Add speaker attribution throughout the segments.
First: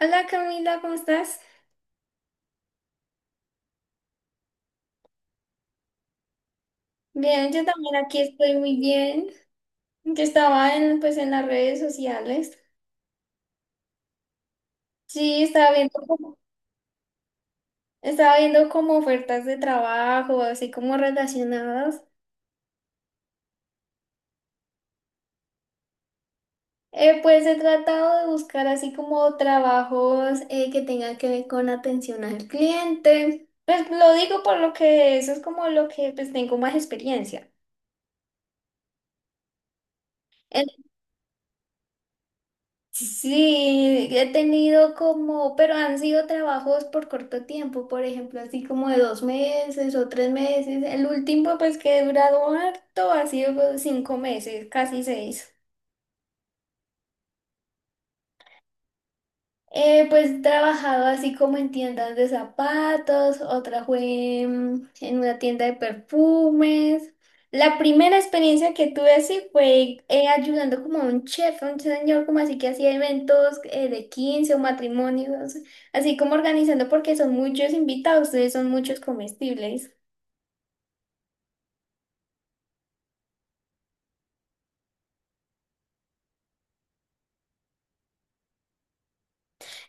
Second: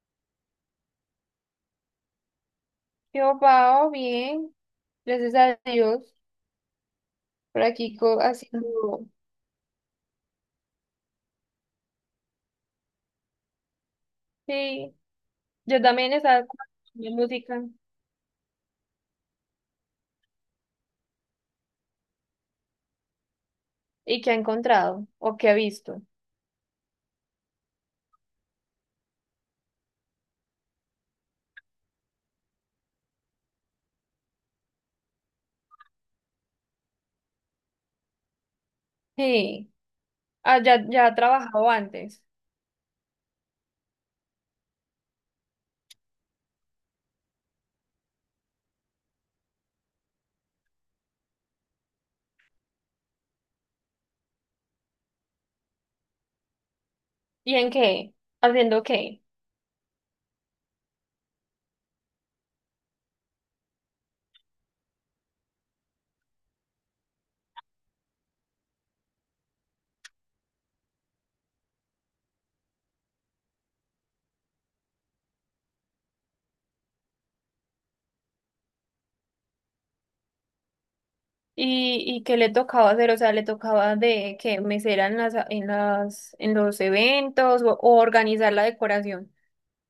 Speaker 1: Hola Camila, ¿cómo estás?
Speaker 2: Yo, Pao, bien, gracias a Dios,
Speaker 1: Bien,
Speaker 2: por
Speaker 1: yo también
Speaker 2: aquí
Speaker 1: aquí estoy muy
Speaker 2: haciendo.
Speaker 1: bien. Yo estaba en, pues, en las redes sociales.
Speaker 2: Sí,
Speaker 1: Sí,
Speaker 2: yo también estaba con mi música.
Speaker 1: estaba viendo como ofertas de trabajo, así como relacionadas.
Speaker 2: ¿Y qué ha encontrado? ¿O qué ha visto?
Speaker 1: Pues he tratado de buscar así como trabajos que tengan que ver con atención al cliente. Pues lo digo por lo que eso es como lo que pues tengo más experiencia.
Speaker 2: Sí, ah, ya ha trabajado antes.
Speaker 1: Sí, he tenido como, pero han sido trabajos por corto tiempo, por ejemplo, así como de 2 meses o 3 meses. El último, pues que he durado harto, ha sido 5 meses, casi seis.
Speaker 2: ¿Y en qué? ¿Haciendo qué?
Speaker 1: Pues he trabajado así como en tiendas de zapatos, otra fue en una tienda de perfumes. La primera experiencia que tuve así fue ayudando como a un chef, a un señor como así que hacía eventos de 15 o matrimonios, así como organizando porque son muchos invitados, ustedes son muchos comestibles.
Speaker 2: ¿Y qué le tocaba hacer? O sea, ¿le tocaba de que mesera en los eventos o organizar la decoración?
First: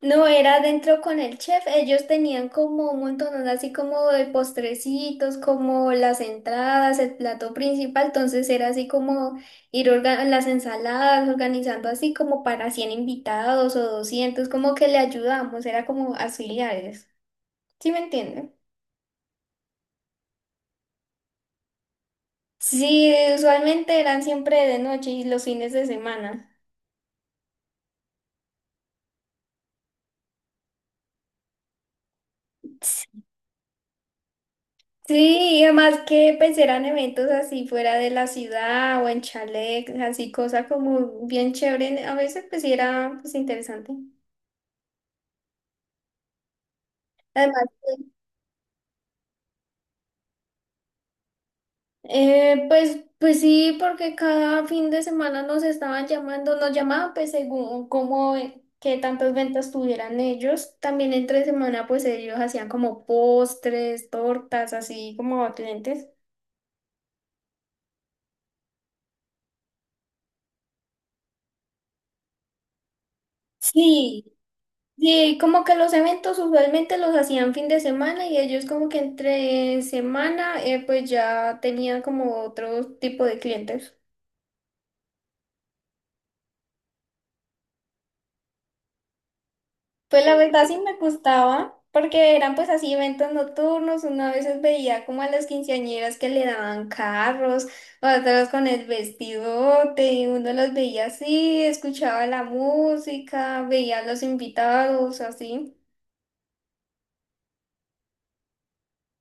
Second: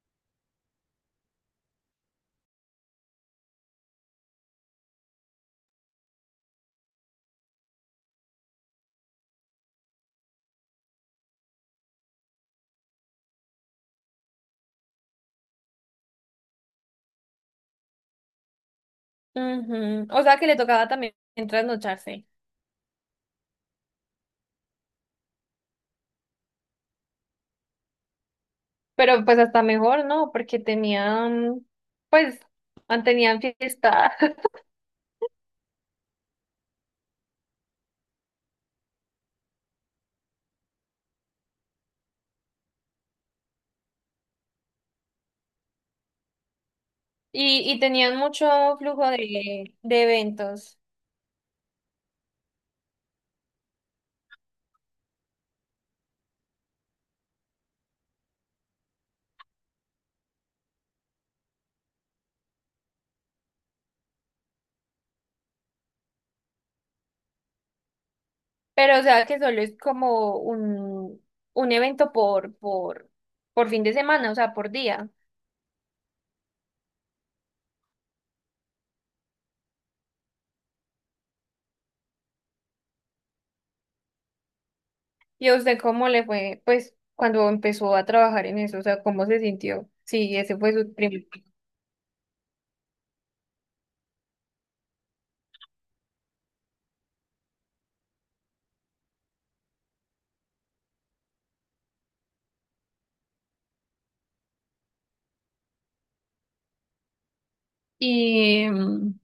Speaker 1: No, era adentro con el chef. Ellos tenían como un montón, así como de postrecitos, como las entradas, el plato principal. Entonces era así como las ensaladas, organizando así como para 100 invitados o 200 como que le ayudamos, era como auxiliares. ¿Sí me entienden?
Speaker 2: Ujú, o sea, que le tocaba también trasnocharse.
Speaker 1: Sí, usualmente eran siempre de noche y los fines de semana.
Speaker 2: Pero pues hasta mejor, ¿no? Porque pues, ah, tenían fiesta
Speaker 1: Sí, y además que pues eran eventos así fuera de la ciudad o en chalet, así cosa como bien chévere, a veces pues sí era pues interesante.
Speaker 2: y,
Speaker 1: Además,
Speaker 2: y tenían mucho flujo de eventos.
Speaker 1: pues sí, porque cada fin de semana nos estaban llamando, nos llamaban pues según cómo, qué tantas ventas tuvieran ellos. También entre semana pues ellos hacían como postres, tortas, así como a clientes.
Speaker 2: Pero o sea que solo es como un evento por fin de semana,
Speaker 1: Sí.
Speaker 2: o sea, por día.
Speaker 1: Sí, como que los eventos usualmente los hacían fin de semana y ellos como que entre semana pues ya tenían como otro tipo de clientes.
Speaker 2: ¿Y a usted cómo le fue, pues, cuando empezó a trabajar en eso? O sea, ¿cómo se sintió?
Speaker 1: Pues
Speaker 2: Sí,
Speaker 1: la
Speaker 2: ese
Speaker 1: verdad
Speaker 2: fue
Speaker 1: sí
Speaker 2: su
Speaker 1: me
Speaker 2: primer.
Speaker 1: gustaba porque eran pues así eventos nocturnos, una veces veía como a las quinceañeras que le daban carros, otras con el vestidote y uno los veía así, escuchaba la música, veía a los invitados así.
Speaker 2: Y mm,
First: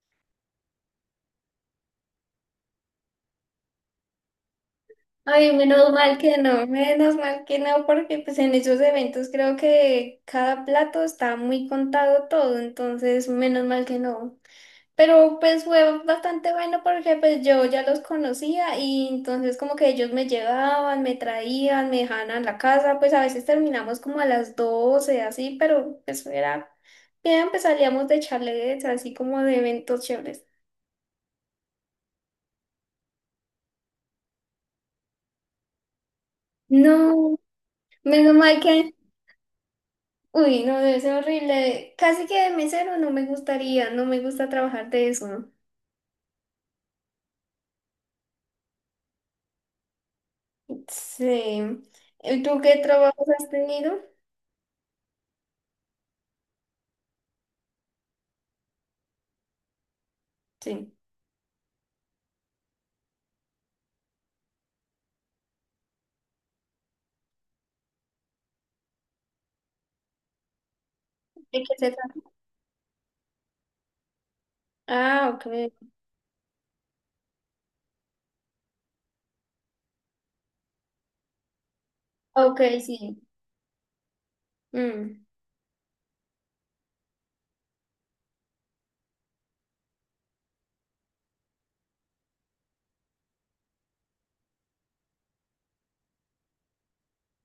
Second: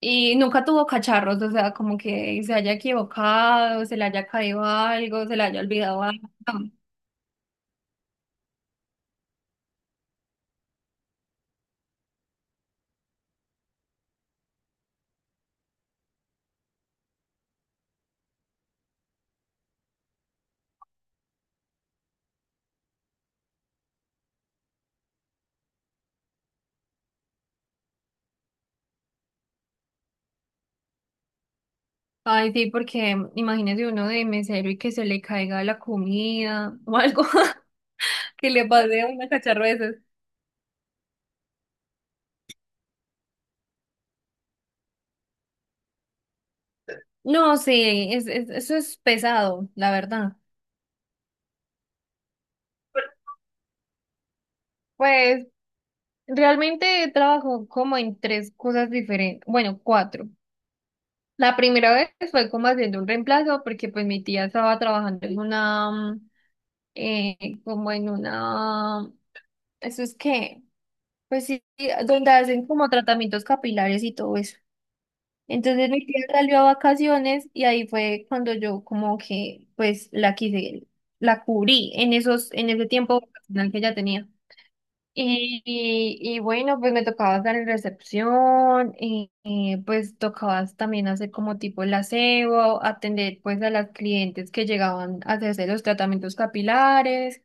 Speaker 2: Y nunca tuvo cacharros, o sea, como que se haya equivocado, se le haya caído algo, se le
Speaker 1: Ay,
Speaker 2: haya
Speaker 1: menos
Speaker 2: olvidado
Speaker 1: mal
Speaker 2: algo.
Speaker 1: que no, menos mal que no, porque pues en esos eventos creo que cada plato está muy contado todo, entonces menos mal que no. Pero pues fue bastante bueno porque pues yo ya los conocía y entonces como que ellos me llevaban, me traían, me dejaban a la casa, pues a veces terminamos como a las 12 así, pero pues era bien, pues salíamos de charletes, así como de eventos chéveres.
Speaker 2: Ay, sí, porque imagínese uno de mesero y que se le caiga la comida o algo
Speaker 1: No, menos
Speaker 2: que
Speaker 1: mal
Speaker 2: le
Speaker 1: que
Speaker 2: pase a una cacharro de esos.
Speaker 1: uy, no, debe ser horrible. Casi que de mesero no me gustaría, no me gusta trabajar de eso. ¿No?
Speaker 2: No, sí, eso es pesado, la verdad.
Speaker 1: Sí. ¿Y tú qué trabajos has tenido?
Speaker 2: Pues realmente trabajo como en tres cosas diferentes, bueno, cuatro.
Speaker 1: Sí.
Speaker 2: La primera vez fue como haciendo un reemplazo porque pues mi tía estaba trabajando en una como en una, eso es que, pues sí,
Speaker 1: ¿De qué
Speaker 2: sí,
Speaker 1: se trata?
Speaker 2: donde hacen como tratamientos capilares y todo eso.
Speaker 1: Ah, ok.
Speaker 2: Entonces mi tía salió a vacaciones y ahí fue cuando yo como que pues la cubrí en
Speaker 1: Ok,
Speaker 2: en ese tiempo
Speaker 1: sí.
Speaker 2: vacacional que ya tenía.
Speaker 1: Mm,
Speaker 2: Y bueno, pues me tocaba estar en recepción, pues tocaba también hacer como tipo el aseo, atender pues a las clientes que llegaban a hacerse los tratamientos capilares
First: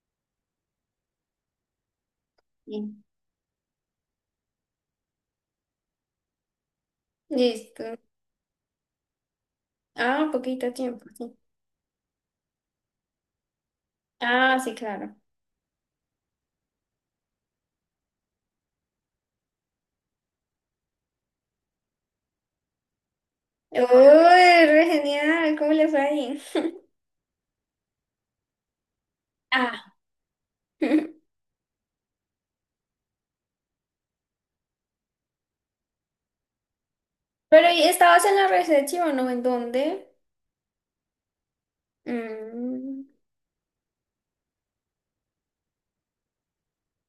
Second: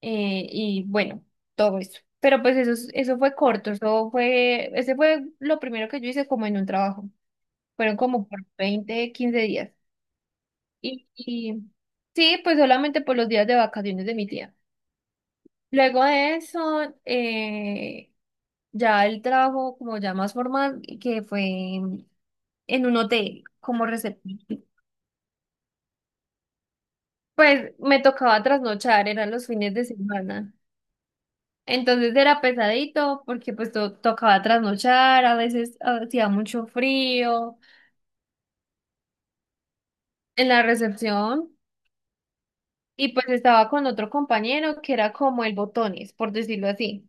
Speaker 2: y bueno, todo eso. Pero pues eso, es-
Speaker 1: sí.
Speaker 2: eso fue corto, ese fue lo primero que yo hice como en un trabajo.
Speaker 1: Listo.
Speaker 2: Fueron como por 20 15 días.
Speaker 1: Ah, poquito tiempo,
Speaker 2: Y,
Speaker 1: sí.
Speaker 2: y sí, pues solamente por los días de vacaciones de mi tía.
Speaker 1: Ah, sí, claro.
Speaker 2: Luego de eso, ya el trabajo como ya más formal, que fue en un hotel como recepción.
Speaker 1: Uy, re genial, ¿cómo le fue ahí?
Speaker 2: Pues me tocaba trasnochar, eran los fines
Speaker 1: Ah.
Speaker 2: de semana.
Speaker 1: Pero
Speaker 2: Entonces era pesadito porque pues tocaba trasnochar, a veces hacía mucho frío
Speaker 1: ¿y estabas en la recepción, o no? ¿En dónde?
Speaker 2: en la recepción
Speaker 1: Mm.
Speaker 2: y pues estaba con otro compañero que era como el botones, por decirlo así.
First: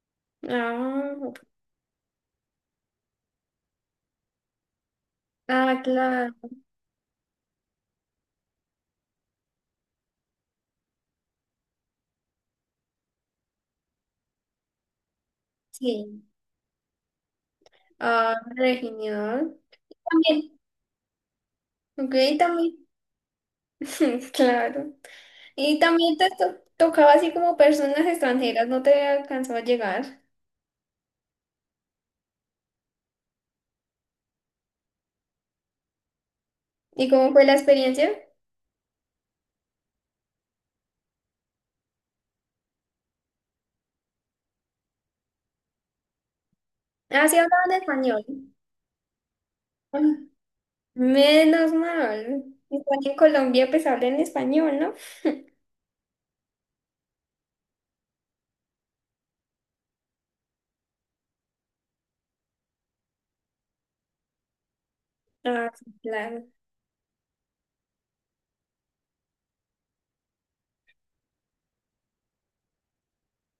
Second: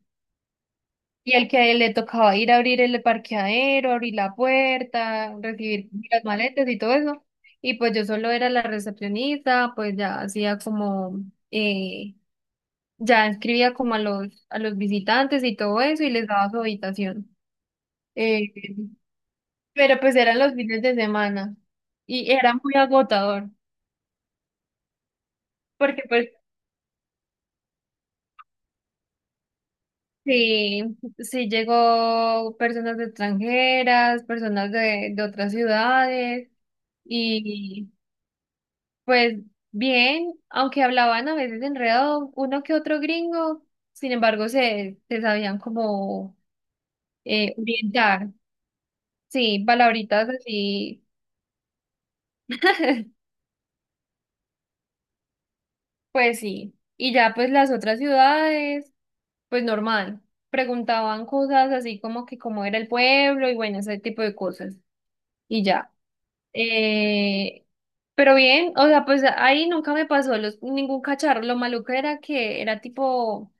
Speaker 1: Ah,
Speaker 2: Y
Speaker 1: ok.
Speaker 2: al que a él le tocaba ir a abrir el parqueadero, abrir la puerta,
Speaker 1: Ah,
Speaker 2: recibir las
Speaker 1: claro.
Speaker 2: maletas y todo eso. Y pues yo solo era la recepcionista, pues ya hacía como, eh, ya escribía como a a los visitantes y todo eso y
Speaker 1: Sí.
Speaker 2: les daba su habitación.
Speaker 1: Ah,
Speaker 2: Eh,
Speaker 1: re genial.
Speaker 2: Pero pues eran los
Speaker 1: También.
Speaker 2: fines de semana
Speaker 1: Ok,
Speaker 2: y era muy
Speaker 1: también.
Speaker 2: agotador,
Speaker 1: Claro. Y
Speaker 2: porque
Speaker 1: también
Speaker 2: pues
Speaker 1: tocaba así como personas extranjeras, no te alcanzó a llegar.
Speaker 2: sí, sí llegó personas extranjeras, personas de otras ciudades
Speaker 1: ¿Y cómo fue la
Speaker 2: y
Speaker 1: experiencia?
Speaker 2: pues bien, aunque hablaban a veces enredado uno que otro gringo, sin embargo se sabían como
Speaker 1: Ah, sí, hablaban español.
Speaker 2: orientar, sí,
Speaker 1: Ah,
Speaker 2: palabritas así,
Speaker 1: menos mal. Igual en Colombia pues hablan español, ¿no?
Speaker 2: pues sí, y ya pues las otras ciudades. Pues normal. Preguntaban cosas así como que cómo era el pueblo y bueno, ese tipo de cosas. Y
Speaker 1: Ah, sí,
Speaker 2: ya.
Speaker 1: claro.
Speaker 2: Eh, pero bien, o sea, pues ahí nunca me pasó ningún cacharro. Lo maluco era que era tipo,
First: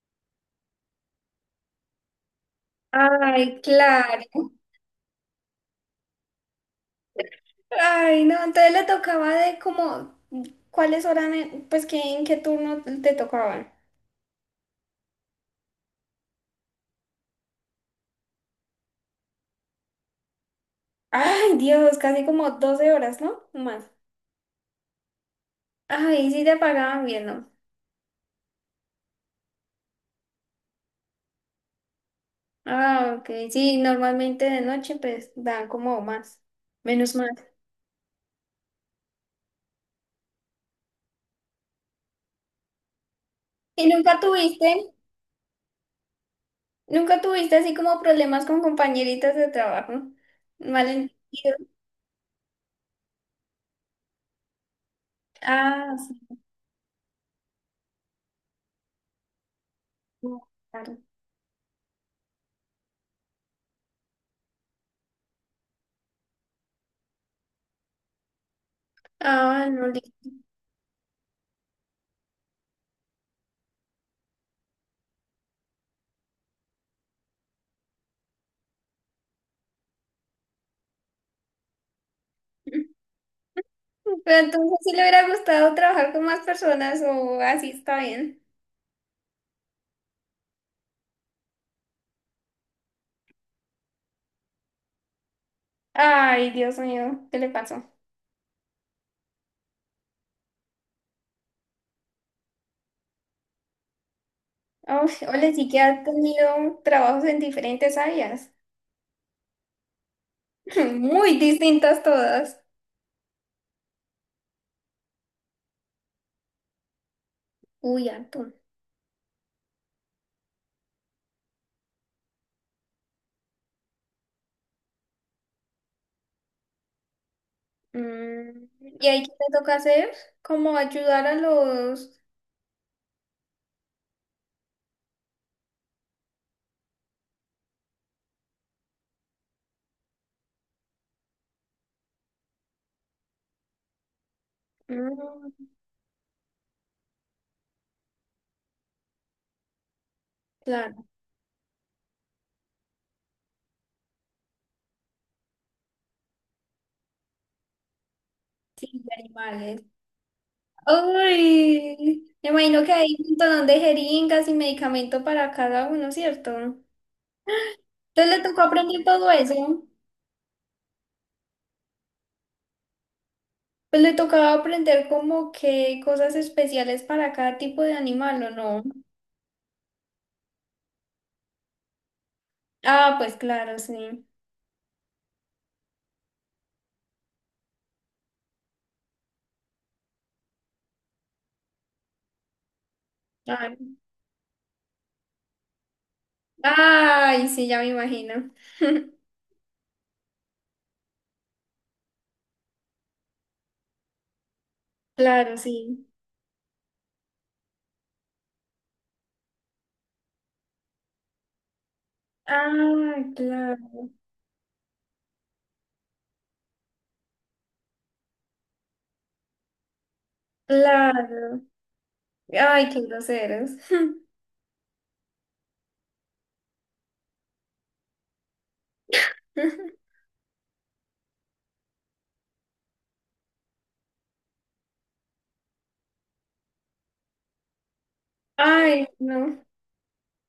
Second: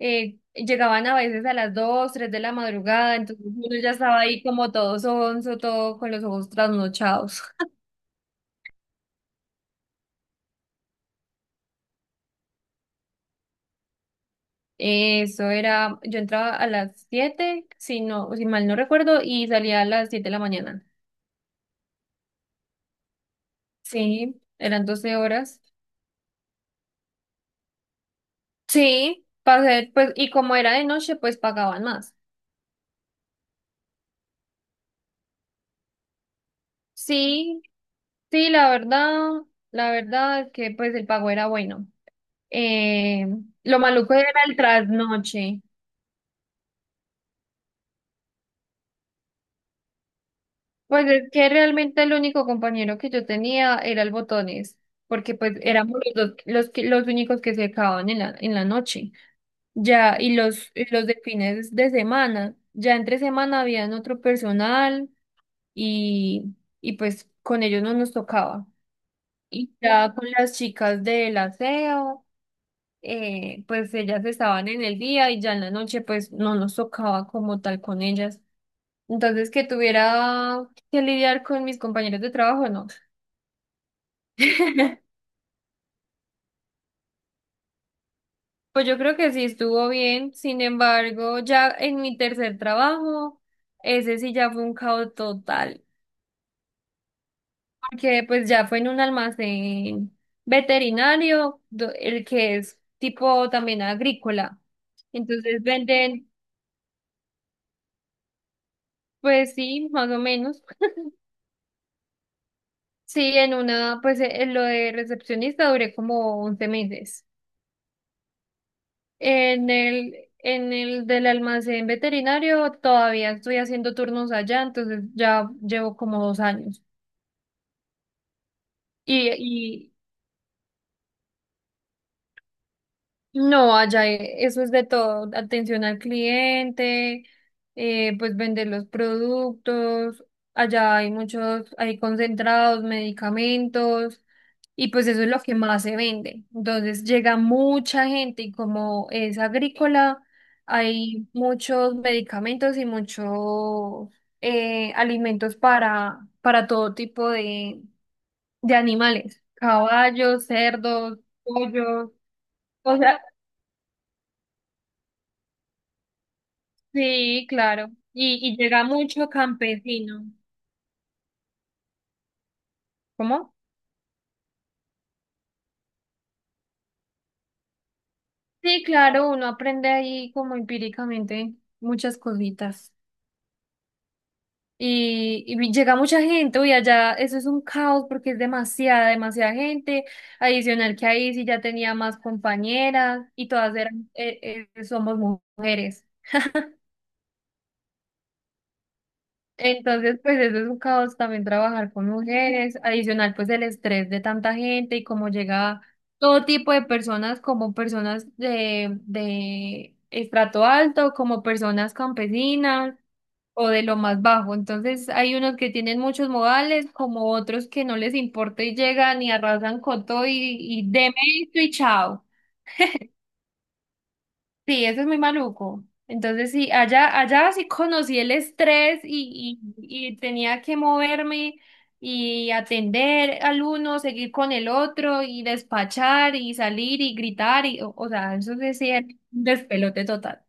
Speaker 2: llegaban a veces a las 2 3 de la madrugada, entonces
Speaker 1: Ay,
Speaker 2: uno ya estaba
Speaker 1: claro.
Speaker 2: ahí como todo sonso, todo con los ojos trasnochados.
Speaker 1: Ay, no, entonces le tocaba de como, ¿cuáles horas, pues que en qué turno te tocaban?
Speaker 2: Eso era, yo entraba a las 7 si mal no recuerdo, y salía a las 7 de la mañana.
Speaker 1: Ay, Dios, casi como 12 horas, ¿no? Más.
Speaker 2: Sí, eran 12 horas.
Speaker 1: Ay, sí te pagaban bien, ¿no?
Speaker 2: Sí, para hacer, pues, y como era de noche, pues pagaban más.
Speaker 1: Ah, ok. Sí, normalmente de noche pues dan como más, menos mal.
Speaker 2: Sí, sí, la verdad es que pues el pago era bueno. Eh, lo
Speaker 1: ¿Y
Speaker 2: maluco
Speaker 1: nunca
Speaker 2: era el
Speaker 1: tuviste,
Speaker 2: trasnoche.
Speaker 1: nunca tuviste así como problemas con compañeritas de trabajo?
Speaker 2: Pues es que
Speaker 1: Malentendido.
Speaker 2: realmente el único compañero que yo tenía era el botones, porque pues
Speaker 1: Ah,
Speaker 2: éramos los dos,
Speaker 1: sí,
Speaker 2: los únicos que se acababan en en la noche. Ya, y
Speaker 1: no, claro.
Speaker 2: los de fines de semana, ya entre semana habían otro personal y, y pues con ellos no nos tocaba.
Speaker 1: Ah,
Speaker 2: Y
Speaker 1: no,
Speaker 2: ya con
Speaker 1: listo.
Speaker 2: las chicas del aseo, pues ellas estaban en el día y ya en la noche pues no nos tocaba como tal con ellas. Entonces que tuviera que lidiar con mis compañeros de trabajo, no.
Speaker 1: Pero entonces sí le hubiera gustado trabajar con más personas o así está bien.
Speaker 2: Pues yo creo que sí estuvo bien, sin embargo, ya en mi tercer trabajo, ese sí ya fue un caos total,
Speaker 1: Ay, Dios mío, ¿qué le pasó?
Speaker 2: porque pues ya fue en un almacén veterinario, el que es tipo también agrícola.
Speaker 1: Uf, ole,
Speaker 2: Entonces
Speaker 1: sí que ha
Speaker 2: venden.
Speaker 1: tenido trabajos en diferentes áreas,
Speaker 2: Pues sí, más o menos.
Speaker 1: muy distintas todas.
Speaker 2: Sí, en una, pues en lo de recepcionista duré como 11 meses.
Speaker 1: Uy, harto.
Speaker 2: En el del almacén veterinario todavía estoy haciendo turnos allá, entonces ya llevo como 2 años.
Speaker 1: Mm. ¿Y ahí qué te toca
Speaker 2: Y,
Speaker 1: hacer? Como ayudar a los
Speaker 2: y no, allá eso es de todo, atención al cliente, pues vender los productos, allá hay muchos, hay concentrados, medicamentos. Y pues eso es lo que
Speaker 1: mm,
Speaker 2: más se vende. Entonces llega mucha gente y como es agrícola,
Speaker 1: plantas
Speaker 2: hay muchos medicamentos y muchos alimentos para todo tipo de
Speaker 1: y
Speaker 2: animales,
Speaker 1: animales.
Speaker 2: caballos, cerdos, pollos.
Speaker 1: Uy, me imagino que
Speaker 2: O
Speaker 1: hay
Speaker 2: sea,
Speaker 1: un montón de jeringas y medicamento para cada uno, ¿cierto?
Speaker 2: sí, claro. Y,
Speaker 1: Entonces le
Speaker 2: y
Speaker 1: tocó
Speaker 2: llega
Speaker 1: aprender
Speaker 2: mucho
Speaker 1: todo eso.
Speaker 2: campesino. ¿Cómo?
Speaker 1: Pues le tocaba aprender como que cosas especiales para cada tipo de animal, ¿o
Speaker 2: Sí,
Speaker 1: no?
Speaker 2: claro, uno aprende ahí como empíricamente muchas cositas.
Speaker 1: Ah, pues claro, sí.
Speaker 2: Y llega mucha gente, uy, allá eso es un caos porque es demasiada, demasiada gente. Adicional que ahí sí ya tenía más compañeras y todas
Speaker 1: Ay,
Speaker 2: somos mujeres.
Speaker 1: ay, sí, ya me imagino.
Speaker 2: Entonces, pues eso es un caos también trabajar con mujeres. Adicional, pues el estrés de tanta gente y cómo
Speaker 1: Claro,
Speaker 2: llega
Speaker 1: sí.
Speaker 2: todo tipo de personas, como personas de estrato alto, como personas campesinas.
Speaker 1: Ah,
Speaker 2: O
Speaker 1: claro.
Speaker 2: de lo más bajo. Entonces hay unos que tienen muchos modales, como otros que no les importa y llegan y arrasan con todo y deme
Speaker 1: Claro.
Speaker 2: esto y chao.
Speaker 1: Ay, qué groseros.
Speaker 2: Sí, eso es muy maluco. Entonces sí, allá sí conocí el estrés y tenía que moverme y atender al uno, seguir con el otro y despachar y salir y gritar o sea, eso sí sí, era
Speaker 1: Ay,
Speaker 2: un
Speaker 1: no.
Speaker 2: despelote total.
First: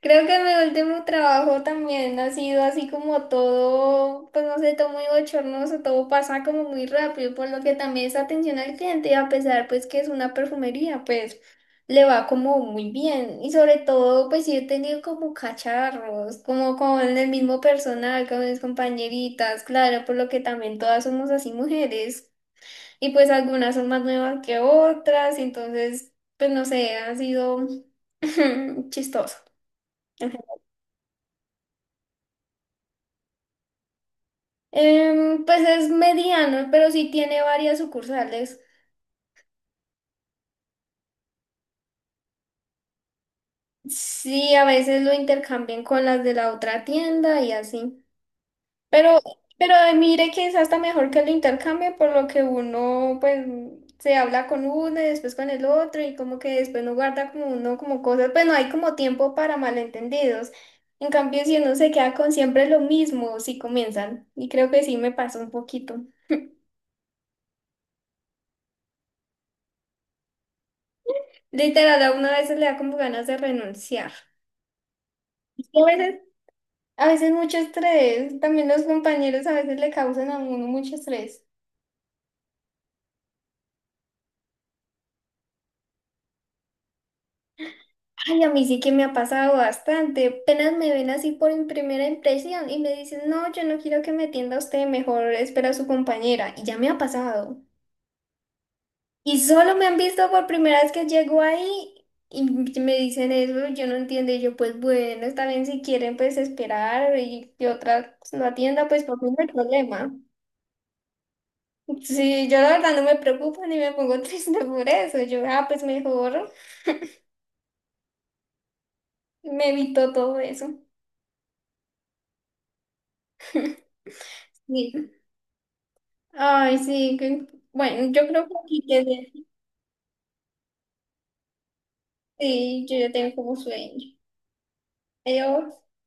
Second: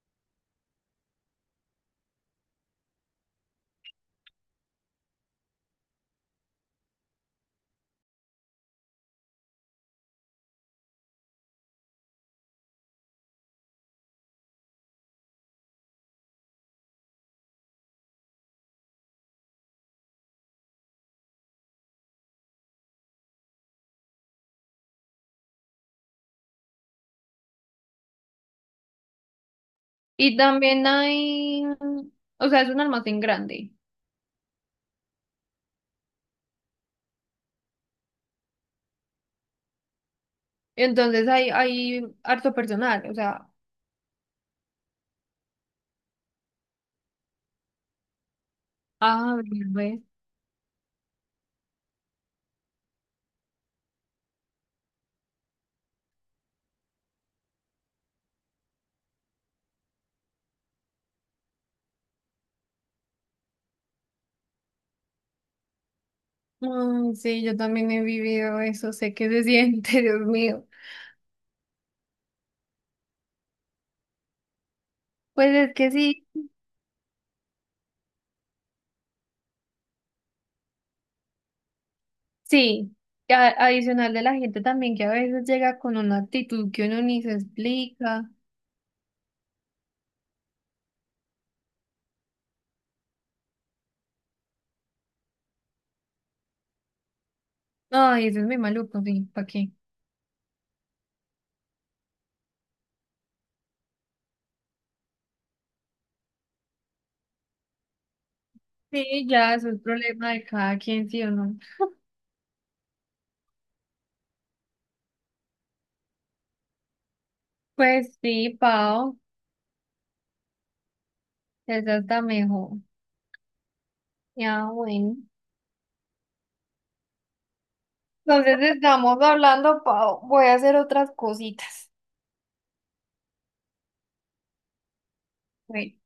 Speaker 1: Creo que mi último trabajo también ha sido así como todo, pues no sé, todo muy bochornoso, todo pasa como muy rápido, por lo que también esa atención al cliente, a pesar pues que es una perfumería, pues le va como muy bien. Y sobre todo, pues sí he tenido como cacharros, como con el mismo personal, con mis compañeritas, claro, por lo que también todas somos así mujeres. Y pues algunas son más nuevas que otras, entonces, pues no sé, ha sido chistoso.
Speaker 2: Y
Speaker 1: Ajá.
Speaker 2: también hay, o sea, es un almacén grande.
Speaker 1: Pues es mediano, pero sí tiene varias sucursales.
Speaker 2: Entonces hay harto personal, o sea.
Speaker 1: Sí, a veces lo intercambian con las de la otra tienda y así. Pero,
Speaker 2: Ah, bien,
Speaker 1: pero
Speaker 2: ve.
Speaker 1: mire que es hasta mejor que el intercambio, por lo que uno pues se habla con uno y después con el otro y como que después no guarda como uno como cosas, pues no hay como tiempo para malentendidos. En cambio, si uno se queda con siempre lo mismo, si comienzan, y creo que sí me pasó un poquito.
Speaker 2: Mm, sí, yo también he vivido eso, sé que se siente. Dios mío.
Speaker 1: Literal, a uno a veces le da como ganas de renunciar.
Speaker 2: Pues
Speaker 1: Es
Speaker 2: es
Speaker 1: que
Speaker 2: que sí,
Speaker 1: a veces mucho estrés, también los compañeros a veces le causan a uno mucho estrés.
Speaker 2: sí, adicional de la gente también que a veces llega con una actitud que uno ni se explica.
Speaker 1: Ay, a mí sí que me ha pasado bastante. Apenas me ven así por mi primera impresión y me dicen, no, yo no quiero que me atienda usted, mejor espera a su compañera. Y ya me ha pasado.
Speaker 2: Ay, eso es muy maluco, sí,
Speaker 1: Y
Speaker 2: ¿para qué?
Speaker 1: solo me han visto por primera vez que llego ahí y me dicen eso, yo no entiendo. Y yo, pues bueno, está bien si quieren, pues esperar y que otra pues, no atienda, pues por
Speaker 2: Sí,
Speaker 1: mí no hay
Speaker 2: ya, eso es
Speaker 1: problema.
Speaker 2: problema de cada quien, sí o no.
Speaker 1: Sí, yo la verdad no me preocupo ni me pongo triste por eso. Yo, ah, pues mejor
Speaker 2: Pues sí, Pau,
Speaker 1: me evito todo eso.
Speaker 2: esa está mejor. Ya,
Speaker 1: Sí.
Speaker 2: bueno.
Speaker 1: Ay, sí, que- bueno, yo creo que
Speaker 2: Entonces
Speaker 1: aquí
Speaker 2: estamos
Speaker 1: quedé,
Speaker 2: hablando, Pau, voy a hacer otras cositas.
Speaker 1: sí, yo ya tengo como sueño. Adiós.
Speaker 2: Bueno.